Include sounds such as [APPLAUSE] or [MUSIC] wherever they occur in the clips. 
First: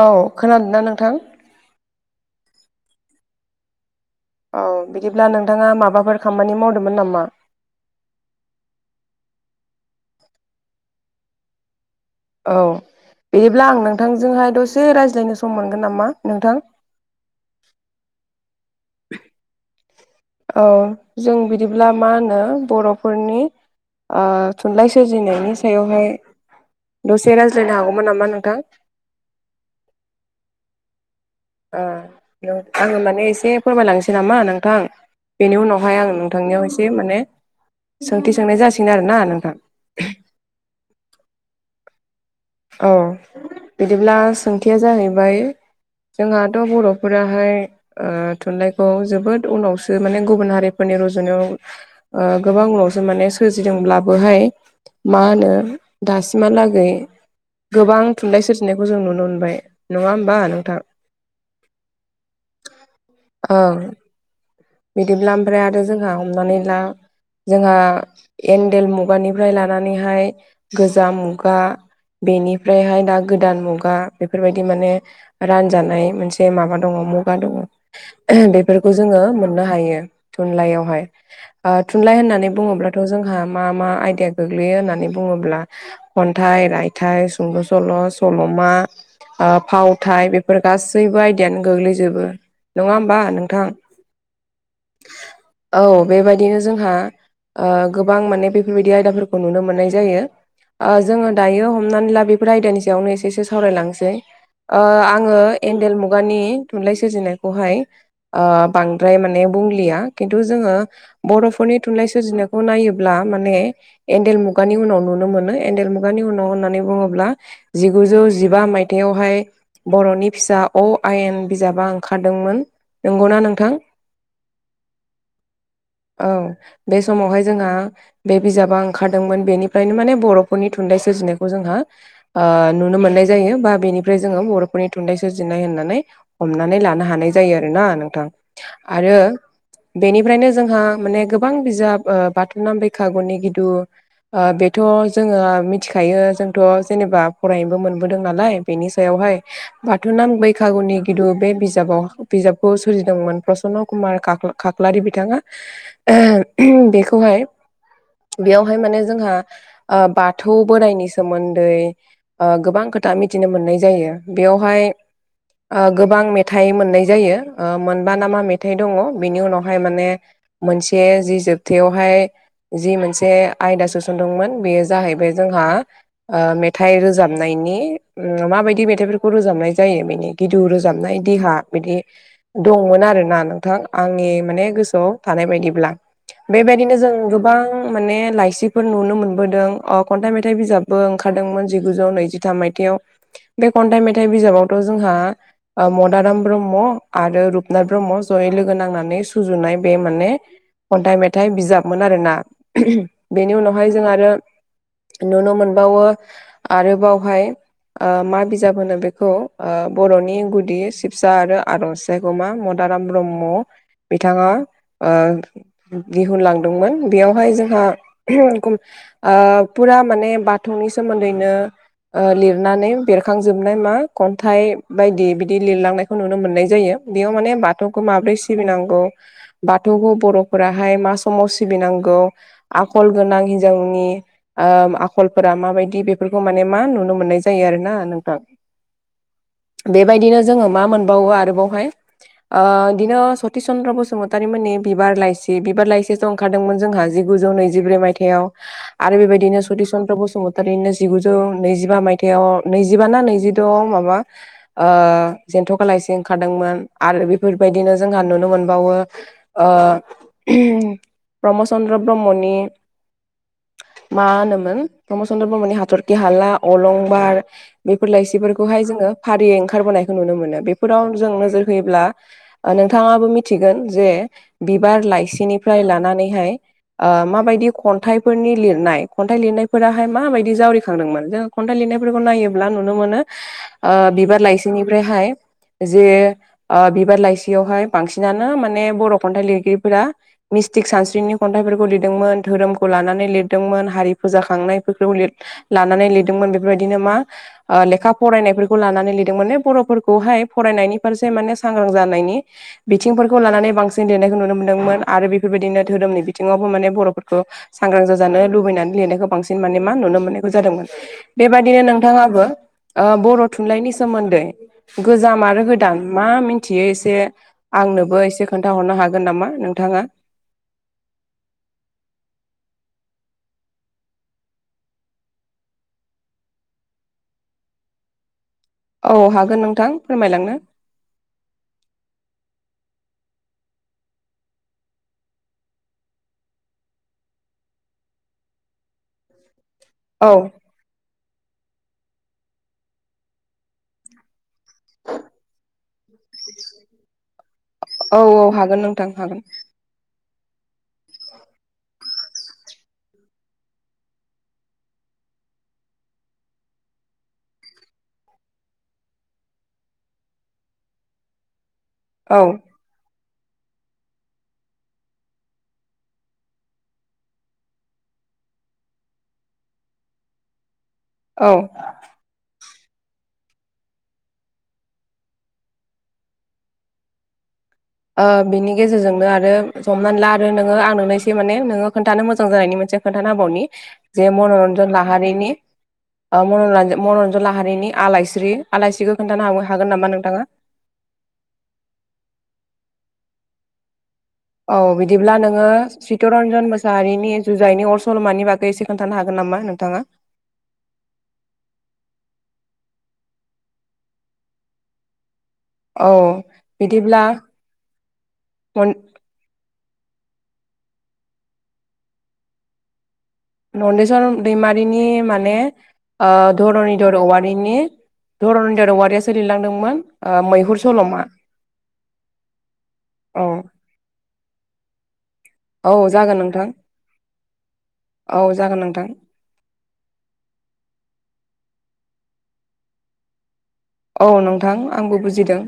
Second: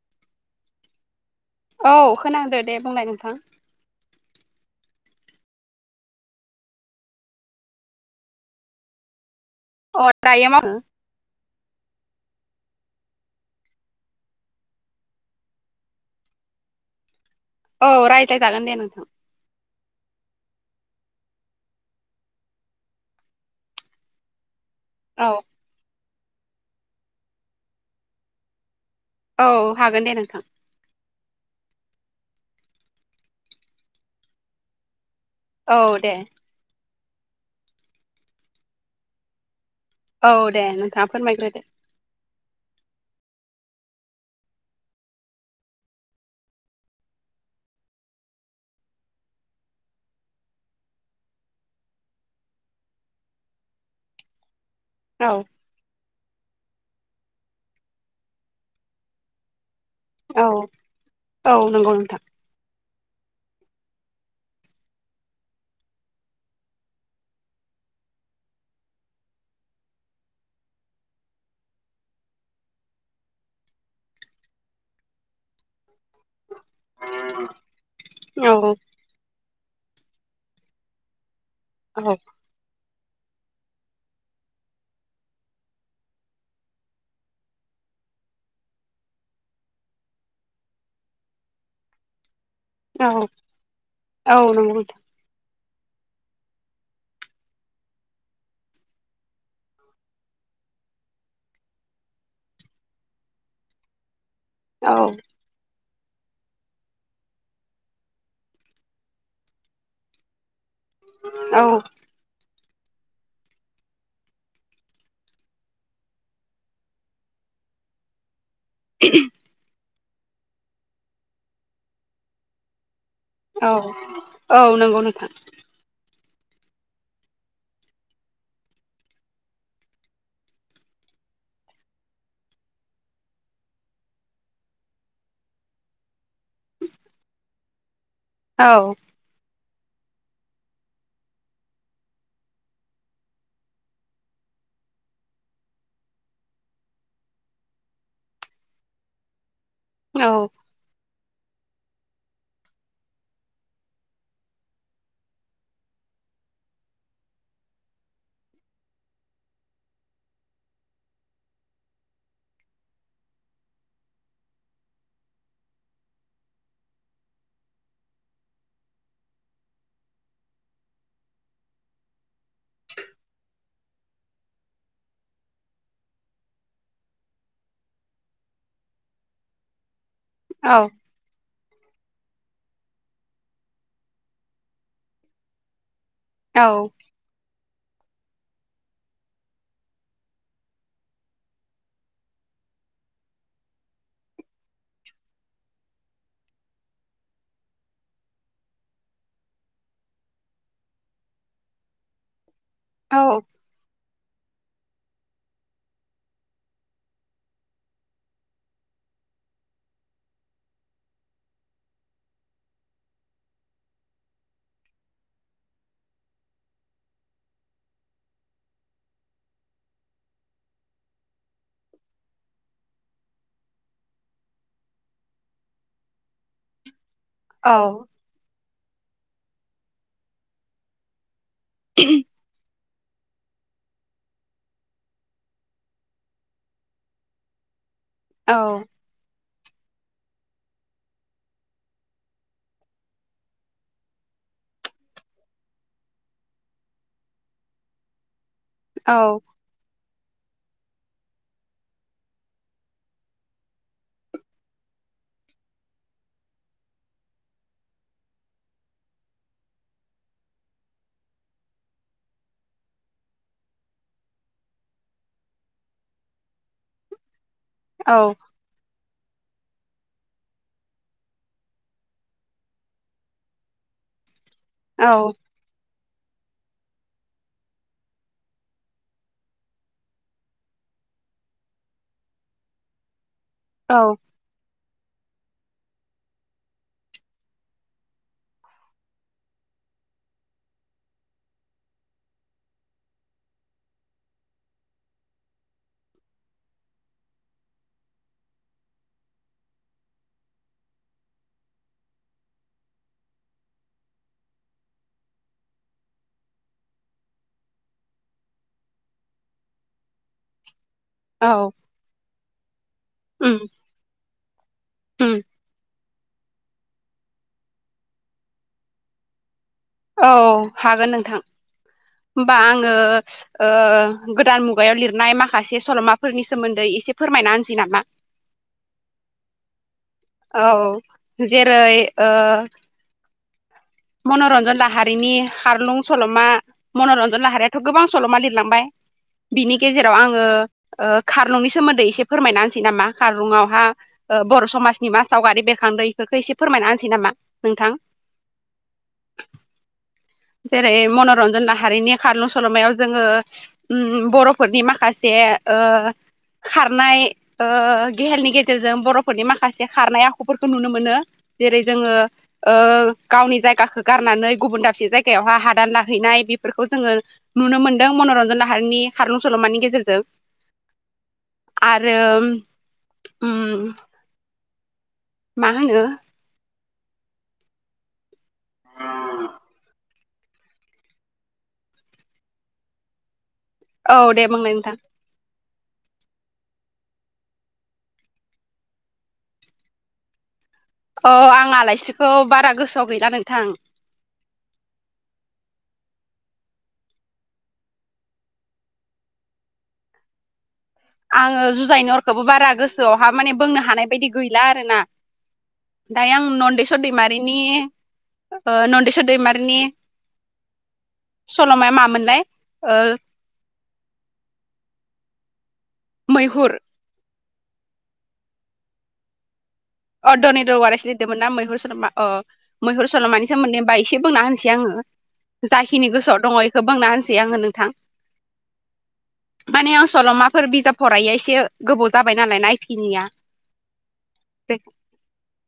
औ खोनादोंना नोंथां औ खोनांदो दे बुंलाय नोंथां औ बिदिब्ला नोंथाङा माबाफोर खामानि मावदोमोन नामा? अ दायो मावदों। औ बिदिब्ला आं नोंथांजोंहाय दसे रायज्लायनो सम मोनगोन नामा नोंथां। औ राय्लाइ जागोन दे नोंथां। [UNINTELLIGIBLE] औ जों बिदिब्ला मा होनो बर'फोरनि ओ थुनलाइ सो औ सोरजिनायनि सायावहाय दसे रायज्लायनो हागौमोन नामा नोंथां। औ हागोन दे नोंथां। ओ आङो माने एसे फोरमायलांनोसै नामा नोंथां। बेनि औ उनावहाय दे आं नोंथांनियाव एसे माने सोंथि सोंनाय जासिगोन आरोना नोंथां? औ दे नोंथाङा फोरमायग्रोदो। औ बिदिब्ला सोंथिया जाहैबाय जोंहाथ' बर'फोराहाय ओ थुनलाइखौ जोबोद उनावसो माने गुबुन हारिफोरनि रुजुनायाव ओ गोबां उनावसो माने सोरजिदोंब्लाबोहाय मा औ होनो दासिमहालागै गोबां थुनलाइ सोरजिनायखौ जों नुनो मोनबाय नङा होमबा औ नोंथां। औ नंगौ नोंथां औ बिदिब्ला ओमफ्राय आरो जोंहा हमनानै ला जोंहा एनडेल मुगानिफ्राय लानानैहाय गोजाम मुगा बेनिफ्रायहाय दा गोदान मुगा बेफोरबायदि माने रानजानाय मोनसे माबा दङ मुं आ दङ औ बेफोरखौ जोङो मोननो हायो थुनलाइयावहाय। आ औ थुनलाइ होननानै बुङोब्लाथ' जोंहा मा मा आइदाया गोग्लैयो होननानै बुङोब्ला खन्थाइ, रायथाइ, सुंद' सल, ' सल'मा आ फावथाय बेफोर गासैबो आयदायानो गोग्लैजोबो नङा होमबा औ नोंथां। औ नंगौदे औ बेबायदिनो जोंहा ओ गोबां माने बेफोरबायदि आयदाफोरखौ नुनो मोननाय जायो। जोङो दायो हमनानै ला बेफोर आयदानि सायावनो एसे एसो सावरायलांनोसै ओ औ आङो एन्डेल मुगानि थुनलाइ सोरजिनायखौहाय बां द्राय माने बुंलिया खिन्थु जोङो बर'फोरनि औ थुनलाइ सोरजिनायखौ नायोब्ला माने एन्डेल मुगानि उनाव नुनो मोनो एनडेल मुगानि उनाव होननानै बुङोब्ला जिगुजौ जिबा माय थायावहाय बर'नि फिसा अ आयेन बिजाबा ओंखारदोंमोन। नंगौना नोंथां? औ औ नंगौ नोंथां। औ बे समावहाय जोंहा बे बिजाबा ओंखारदोंमोन बेनिफ्रायनो माने बर'फोरनि थुनलाइ सोरजिनायखौ जोंहा नुनो मोननाय जायो बा बेनिफ्राय जोङो बर'फोरनि थुनलाइ सोरजिनाय होननानै हमनानै लानो हानाय जायो आरोना नोंथां औ आरो बेनिफ्रायनो जोंहा माने गोबां बिजाब बाथौ नाम बेैखागुनि गिदु बेथ' जोङो मिथिखायो जोंथ' जेनेबा फरायनोबो मोनबोदों नालाय बेनि सायावहाय औ बाथोनाम बैखागुनि गिदु बे बिजाबाव बिजाबखौ सोरजिदोंमोन। प्रसन्न कुमार खाख्लारि बिथाङा बेखौहाय बेयावहाय माने जोंहा बाथौ बोराइनि सोमोन्दै गोबां खोथा मिथिनो मोननाय जायो बेयावहाय गोबां मेथाइ मोननाय जायो। मा ना मा मेथाइ दङ बेनि उनावहाय माने मोनसे जि जोबथायावहाय जि मोनसे आयदा सोसनदोंमोन बेयो जाहैबाय जोंहा मेथाइ रोजाबनायनि माबायदि मेथाइफोरखौ रोजाबनाय जायो बेनि गिदु औ रोजाबनाय देहा बिदि दंमोन आरोना नोंथां आंनि माने गोसोआव थानाय बायदिब्ला औ बेबायदिनो जों गोबांय माने लाइसिफोर नुनो मोनबोदों खन्थाइ मेथाइ बिजाबबो ओंखारदोंमोन जिगुजौ नैजिथाम मायथाइयाव बे खन्थाइ मेथाइ बिजाबावथ' जोंहा मदाराम ब्रह्म आरो रुपनाथ ब्रह्म जयै लोगो नांनानै सुजुनाय बे माने खन्थाइ मेथाइ बिजाबमोन आरोना औ बेनि उनावहाय जों आरो नुनो मोनबावो आरोबावहाय मा बिजाब होनो बेखौ बर'नि गुदि सिबसा आरो आरज मदाराम ब्रह्म बिथाङा दिहुनलांदोंमोन बेयावहाय जोंहा फुरा माने बाथौनि सोमोन्दैनो लिरनानै बेरखांजोबनाय मा खन्थाइ बायदि बिदि लिरलांनायखौ नुनो मोननाय जायो। बेयाव माने औ बाथौखौ माब्रै सिबिनांगौ बाथौखौ बर'फोराहाय मा समाव सिबिनांगौ आखल गोनां हिनजावनि आखलफोरा माबायदि बेफोरखौ माने मा नुनो मोननाय जायो आरोना नों बेबायदिनो जोङो मा मोनबावो आरोबावहाय बिदिनो सति चन्द्र बसुमतारि मोननि बिबार लाइसि बिबार लाइसिस' ओंखारदोंमोन जोंहा जिगुजौ नैजि जिब्रै मायथाइयाव आरो औ बेबायदिनो सति चन्द्र बसुमतारी थारैनो जिगुजौ नैजिबा मायथयाव नैजिबा ना नैजिद' माबा जेन्थ'खा लायसि ओंखारदोंमोन आरो बेफोरबायदिनो जोंहा नुनो मोनबावो। प्रमद चन्द्र ब्रह्मनि मा होनोमोन प्रमद चन्द्र ब्रह्मनि हाथरखि हाला अलंबार बेफोर लाइसिफोरखौहाय जोङो फारियै ओंखारबोनायखौ नुनो मोनो बेफोराव जों नोजोर नोंथांबो मोनथिगोन जे बिबार औ लाइसि फ्राय लानानैहाय। माबायदि खन्थाइफोरनि लिरनाय खन्थाइ लिरनायफोराहाय माबायदि जावरिखांदोंमोन जों खन्थाइ लिरनायफोरखौ नायोब्ला नुनो मोनो औ बिबार लाइसिनिफ्रायहाय जे बिबार लाइसियावहाय बांसिनानो माने बर' खन्थाइ लिरगिरिफोरा। मिस्टिक सानस्रिनाय खन्थाइफोरखौ लिरदोंमोन धोरोमखौ लानानै लिरदोंमोन हारि फोजाखांनायफोरखौ। लानानै लिरदोंमोन बेफोरबायदिनो मा लेखा फरायनायफोरखौ लानानै लिरदोंमोनो बर'फोरखौहाय फरायनायनि फारसे माने सांग्रां जानायनि बिथिंफोरखौ लानानै बांसिन देरनायखौ नुनो मोन्दोंमोन आरो बेफोरबायदिनो धोरोमनि बिथिङावबो माने बर'फोरखौ सांग्रां जाजानो लुबैनानै लिरनायखौ बांसिन माने मा नुनो मोननायखौ जादोंमोन। औ बेबादिनो नोंथाङाबो बर' उम थुनलाइनि सोमोन्दै उम गोजाम आरो गो गोदान मा मिथियो एसे आंनोबो एसे खोन्थाहरनो हागोन नामा नोंथाङा? औ हागोन नोंथां होमबा आङो गोदान मुगायाव लिरनाय माखासे सल'माफोरनि सोमोन्दै एसे फोरमायना होनसै नामा औ हागोन नोंथां फोरमायलांनो औ जेरै मन'रन्जन लाहारिनि हारलुं सल'मा मनरन्जन लाहारियाथ' गोबां सल'मा लिरलांबाय बिनि गेजेराव औ आङो खारलुंनि सोमोन्दै एसे फोरमायना होनोसै नामा खारलुंआवहा बर' समाज निमा सावगारि बेरखांदों बेफोरखौ एसे फोरमायना होनसै नामा नोंथां औ औ हागोन नोंथां हागोन? जेरै मन'रन्जन नाहारिनि खारलुं सल'मायाव जोङो उम बर'फोरनि माखासे खारनाय ओ गेहेलनि गेजेरजों बर'फोरनि माखासे खारनाय आखुफोरखौ नुनो मोनो जेरै जोङो औ गावनि जायगाखौ गारनानै गुबुन दाबसे जायगा बेयावहाय हादान लाहैनाय बेफोरखौ जोङो नुनो मोन्दों मनरन्जन लाहारिनि खारलुं सल'मानि गेजेरजों औ। आरो उम मा होनो बिनि गेजेरजोंनो आरो हमनानै ला आरो नोङो आं नोंनायस माने नोङो खोनन्थानो मोजां जानायनि मोनसे खोनथाबौनि औ जे दे बुंलाय नोंथां मनरन्जन लाहारिनि मनरन्जन लाहारिनि आलायस्रि आलायस्रिखौ खोनथानो हागोन नामा नोंथाङा? अ आं आलायसिखौ बारा गोसोआव गैला नोंथां औ बिदिब्ला नोङो चितरन्जन मोसाहारिनि जुजाइनि अर सल'मानि बागै एसे खोन्थानो हागोन नामा नोंथाङा? आङो जुजायनि अरखौबो बारा गोसोआवहा माने बुंनो हानाय बायदि गैला आरोना औ दायो आं नन्देस्वर बिदिब्ला दैमारिनि मन नन्देस्वर दैमारिनि सल'माया मामोनलाय? ओ नन्देसर दैमारिनि माने मैहुर धर'नि औवारिनि धरनन्जर औवारियासो लिरलांदोंमोन। ओ अ धनि दर मैहुर वारायसो सल'मा लिरदोंमोन ना मैहुर सल'मा अ मैहुर औ सल'मानि सोमोन्दै होमबा एसे बुंना होनोसै आङो औ जाखिनि गोसोआव जागोन दङ नोंथां बेखौ बुंना होनसै आङो नोंथां औ जागोन नोंथां माने आं सल'माफोर बिजाब फराया एसे गोबाव जाबाय नालाय नायफैनाया औ नोंथां आंबो बुजिदों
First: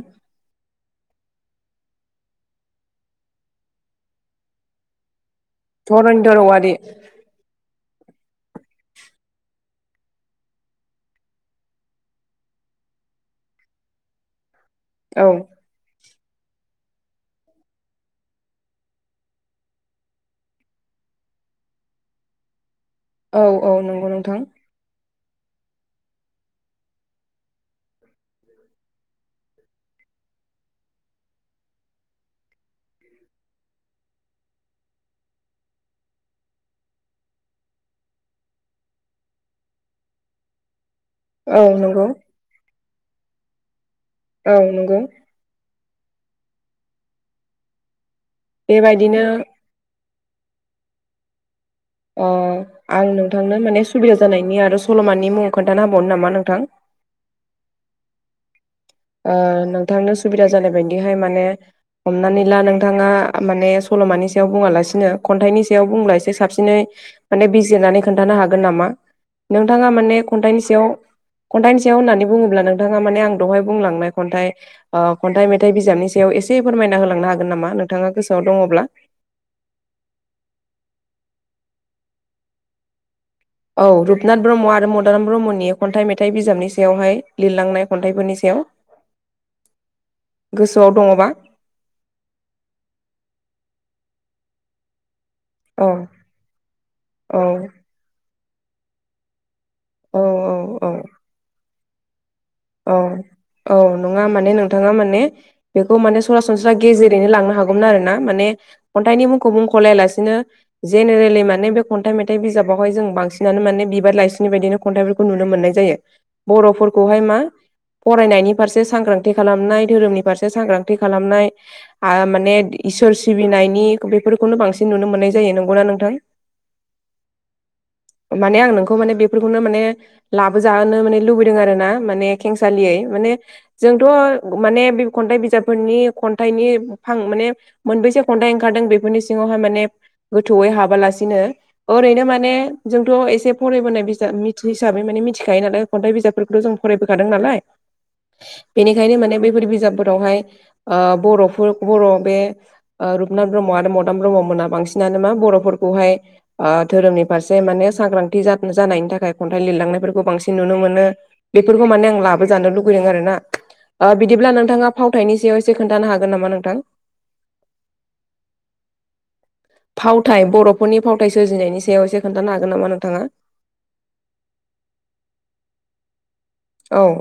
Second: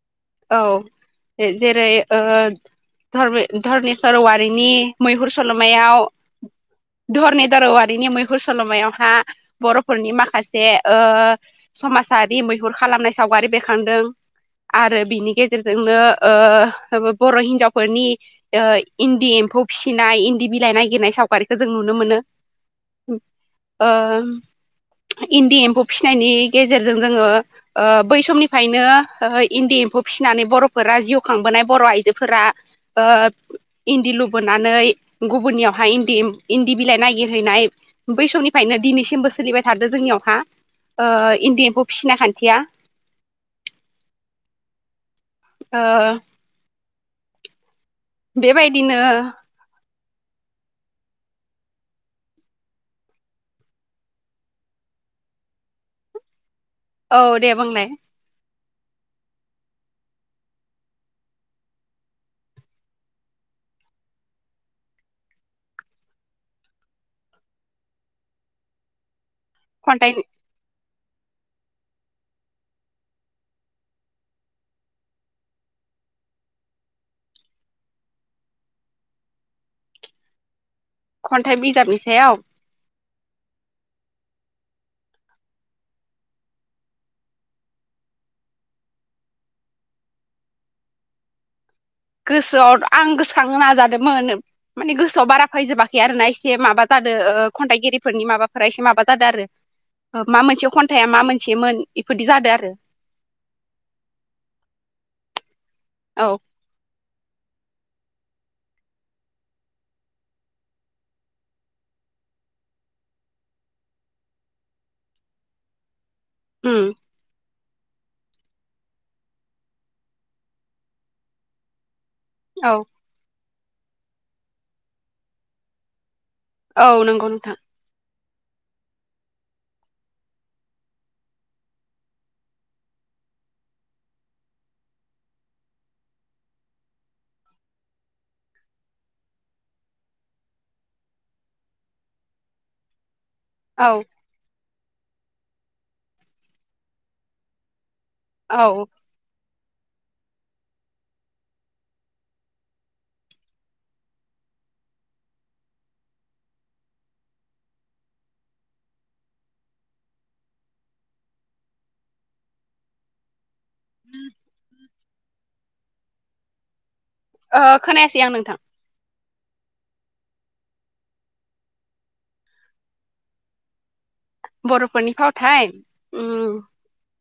औ जेरै ओ [UNINTELLIGIBLE] धरनेस्वर औवारिनि मैहुर सल'मायाव धरनिधर औवारि धरनिधर वारिनि मैहुर सल'मायावहा बर'फोरनि माखासे ओ समाजारि मैहुर खालामनाय सावगारि बेखांदों आरो औ बिनि गेजेरजों जोंनो ओ बर' हिन्जावफोरनि ओ इन्दि एम्फौ फिसिनाय इन्दि बिलाइ नागिरनाय सावगारिखौो जों नुनो मोनो [INAUDIBLE] औ औ ओ नंगौ नोंथां इन्दि एम्फौ फिसिनायनि गेजेरजों जोङो ओ बै समनि ओंखायनो इन्दि एम्फौ फिसिनानै बर'फोरा जिउ खांबोनाय बर' आइजोफोरा ओ इन्दि लुबोनानै गुबुननियावहाय इन्दि इन्दि बिलाइ नागिरहैनाय बै समनिफ्रायनो दिनैसिमबो सोलिबाय थादो जोंनियावहा ओ औ इन्दि एम्फौ नंगौ फिसिना खान्थिया। औ नंगौ ओ बेबायदिनो अ आं नोंथांनो माने सुबिदा जानायनि आरो सल'मानि मुंङाव खोन्थानो हाबावनो नामा नोंथां औ दे बुंलाय नोंथांनो सुबिदा जानाय बायदिहाय माने हमनानै ला नोंथाङा माने सल'मानि सायाव बुंङा लासिनो खन्थाइनि सायाव बुंलासे साबसिनै माने बिजिरनानै खोन्थानो हागोन नामा? नोंथाङा खन्थाइ माने खन्थाइनि सायाव खन्थाइनि सायाव होननानै बुङोब्ला नोंथाङा माने आं दहाय बुंलांनाय खन्थाइ ओ खन्थाइ मेथाइ बिजाबनि सायाव एसे फोरमायना होलांनो हागोन नामा नोंथाङा गोसोआव दङब्ला? खन्थाइ बिजाबनि सायाव औ रुपनाथ ब्रह्म आरो मदाराम ब्रह्मनि खन्थाइ मेथाइ बिजाबनि सायावहाय लिरलांनाय खन्थाइफोरनि सायाव गोसोआव दङबा गोसोआव आं गोसोखांनो नाजादोंमोन माने गोसोआव बारा औ फैजोबाखै आर ना एसे माबा जादों औ खन्थाइगिरिफोरनि माबाफोरा एसे माबा जादों आरो। औ मा मोनसे औ खन्थाइा मा मोनसेमोन बेफोरदि जादों आरो। औ औ नंङा माने नोंथाङा माने बेखौ माने औ सरास स सनस्रा गेजेरैनो लांनो हागौमोन आर ना माने खन्थाइनि मुंखौ मुंख'लायालासिनो जेनेरेलि माने बे खन्थाइ मेथाइ बिजाबावहाय जों बांसिनानो माने बिबार लाइसिनि बायदिनो खन्थाइफोर खौ नुनो मोननाय जायो उम बर'फोरखौहाय मा फरायनायनि फारसे सांग्रांथि खालामनाय धोरोमनि फारसे सांग्रांथि खालामनाय आ माने ए औ इसोर सिबिनायनि बेफोरखौनो बांसिन नुनो मोननाय जायो। नंगौना नोंथां? औ नंगौ नोंथां। माने आं नोंखौ माने बेफोरखौनो माने लाबोजाहोनो माने लुबैदों आरो ना माने खेंसालियै माने जोंथ' माने बे खन्थाइ बिजाबफोरनि खन्थाइनि फां माने मोनबैसे खन्थाइ ओंखारदों बेफोरनि सिङावहाय माने गोथौयै हाबालासिनो ओरैनो माने जोंथ' एसे औ फरायबोनाय बिजाब मिथि हिसाबै माने मिथिखायो नालाय खन्थाइ बिजाबफोरखौथ' जों फरायबोखादों नालाय औ ओ बेनिखायनो माने बैफोर बिजाबफोरावहाय ओ बर'फोर बर' बे ओ रुपनाथ ब्रह्मआ आरो मदाम ब्रह्ममोना बांसिनानो मा बर'फोरखौहाय ओ धोरोमनि फारसे माने सांग्रांथि जानायनि थाखाय खन्थाइ लिरलांनायफोरखौ बांसिन नुनो मोनो। फोरखौ माने आं लाबो जानो लुुबैदों आरोना बिदिब्ला नोंथाङा फावथायनि सायाव एसे खोन्थानो हागोन नामा नोंथां? खोनायासै आं नोंथां फावथाय बर'फोरनि फावथाय सोरजिनायनि सायाव एसे खोनन्थानो हागोन नामा नोंथाङा? बर'फोरनि फावथाय ओम औ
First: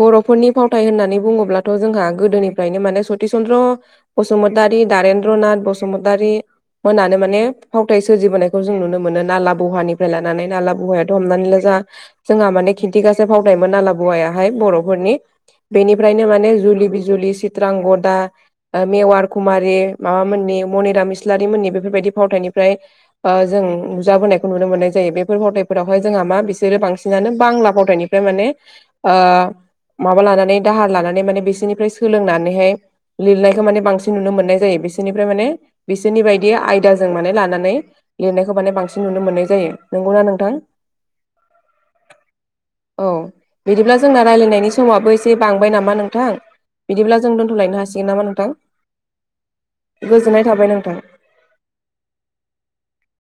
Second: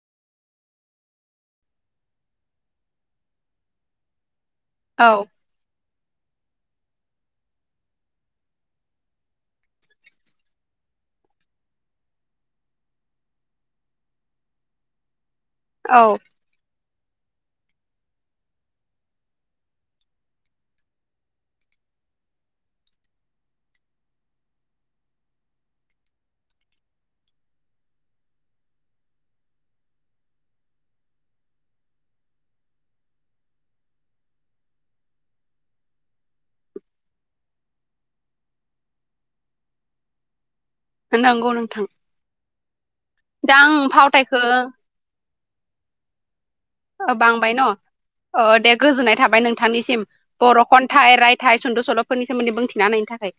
बर'फोरनि फावथाय होननानै बुङोब्लाथ' जोंहा गोदोनिफ्रायनो माने सति चन्द्र बसुमतारि औ दारेन्द्र नाथ बसुमतारि मोनानो माने फावथाय सोरजिबोनायखौ जों नुनो मोनो नाला बहानिफ्राय लानानै नाला बहायाथ' हमनानै ला जा जोंहा माने खिन्थिगाससे फावायमोन आलाबौवाया। हाय बर'फोरनि औ बेनिफ्रायनो माने जुलि बिजुलि सिथ्रां गदा मेवार कुमारि माबाम मोननि मनिराम मिस्लारि मोननि बेफोरबायाददि फावथायनिफ्राय जों नुजाबोनायखौ नुनो मोननाय जायो। बेफोर फावथायफोरावहाय जोंहा मा बिसोरो बांसिनानो बांला फावथायाइनि फ्राय माने माबा लानानै दाहार लानानै माने बिसोरनिफ्राय सोलोंनानैहाय लिरनायखौ माने बांसिन नुनो मोननाय जायो बिसोरनिफ्राय माने बिसोरनि बायदि आयदाजों माने लानानै लिरनायखौ माने बांसिन नुनो मोननाय जायो नंगौना नोंथां नंगौ नोंथां औ दा आं बिदिब्ला जोंना फावथायखो रायलायनायनि समाबो एसे बांबाय नामा नोंथां बिदिब्ला जों बांबाय न दोन्थ'लायनो हासिगोन नामा अ नोंथां? दे गोजोननाय थाबाय नोंथांनिसिम गोजोननाय बर' थाबाय नोंथां। खन्थाइ राइ थाय सुंद'ल'फोर सोमोन्दै बुंथिना होनायनि थाखाय।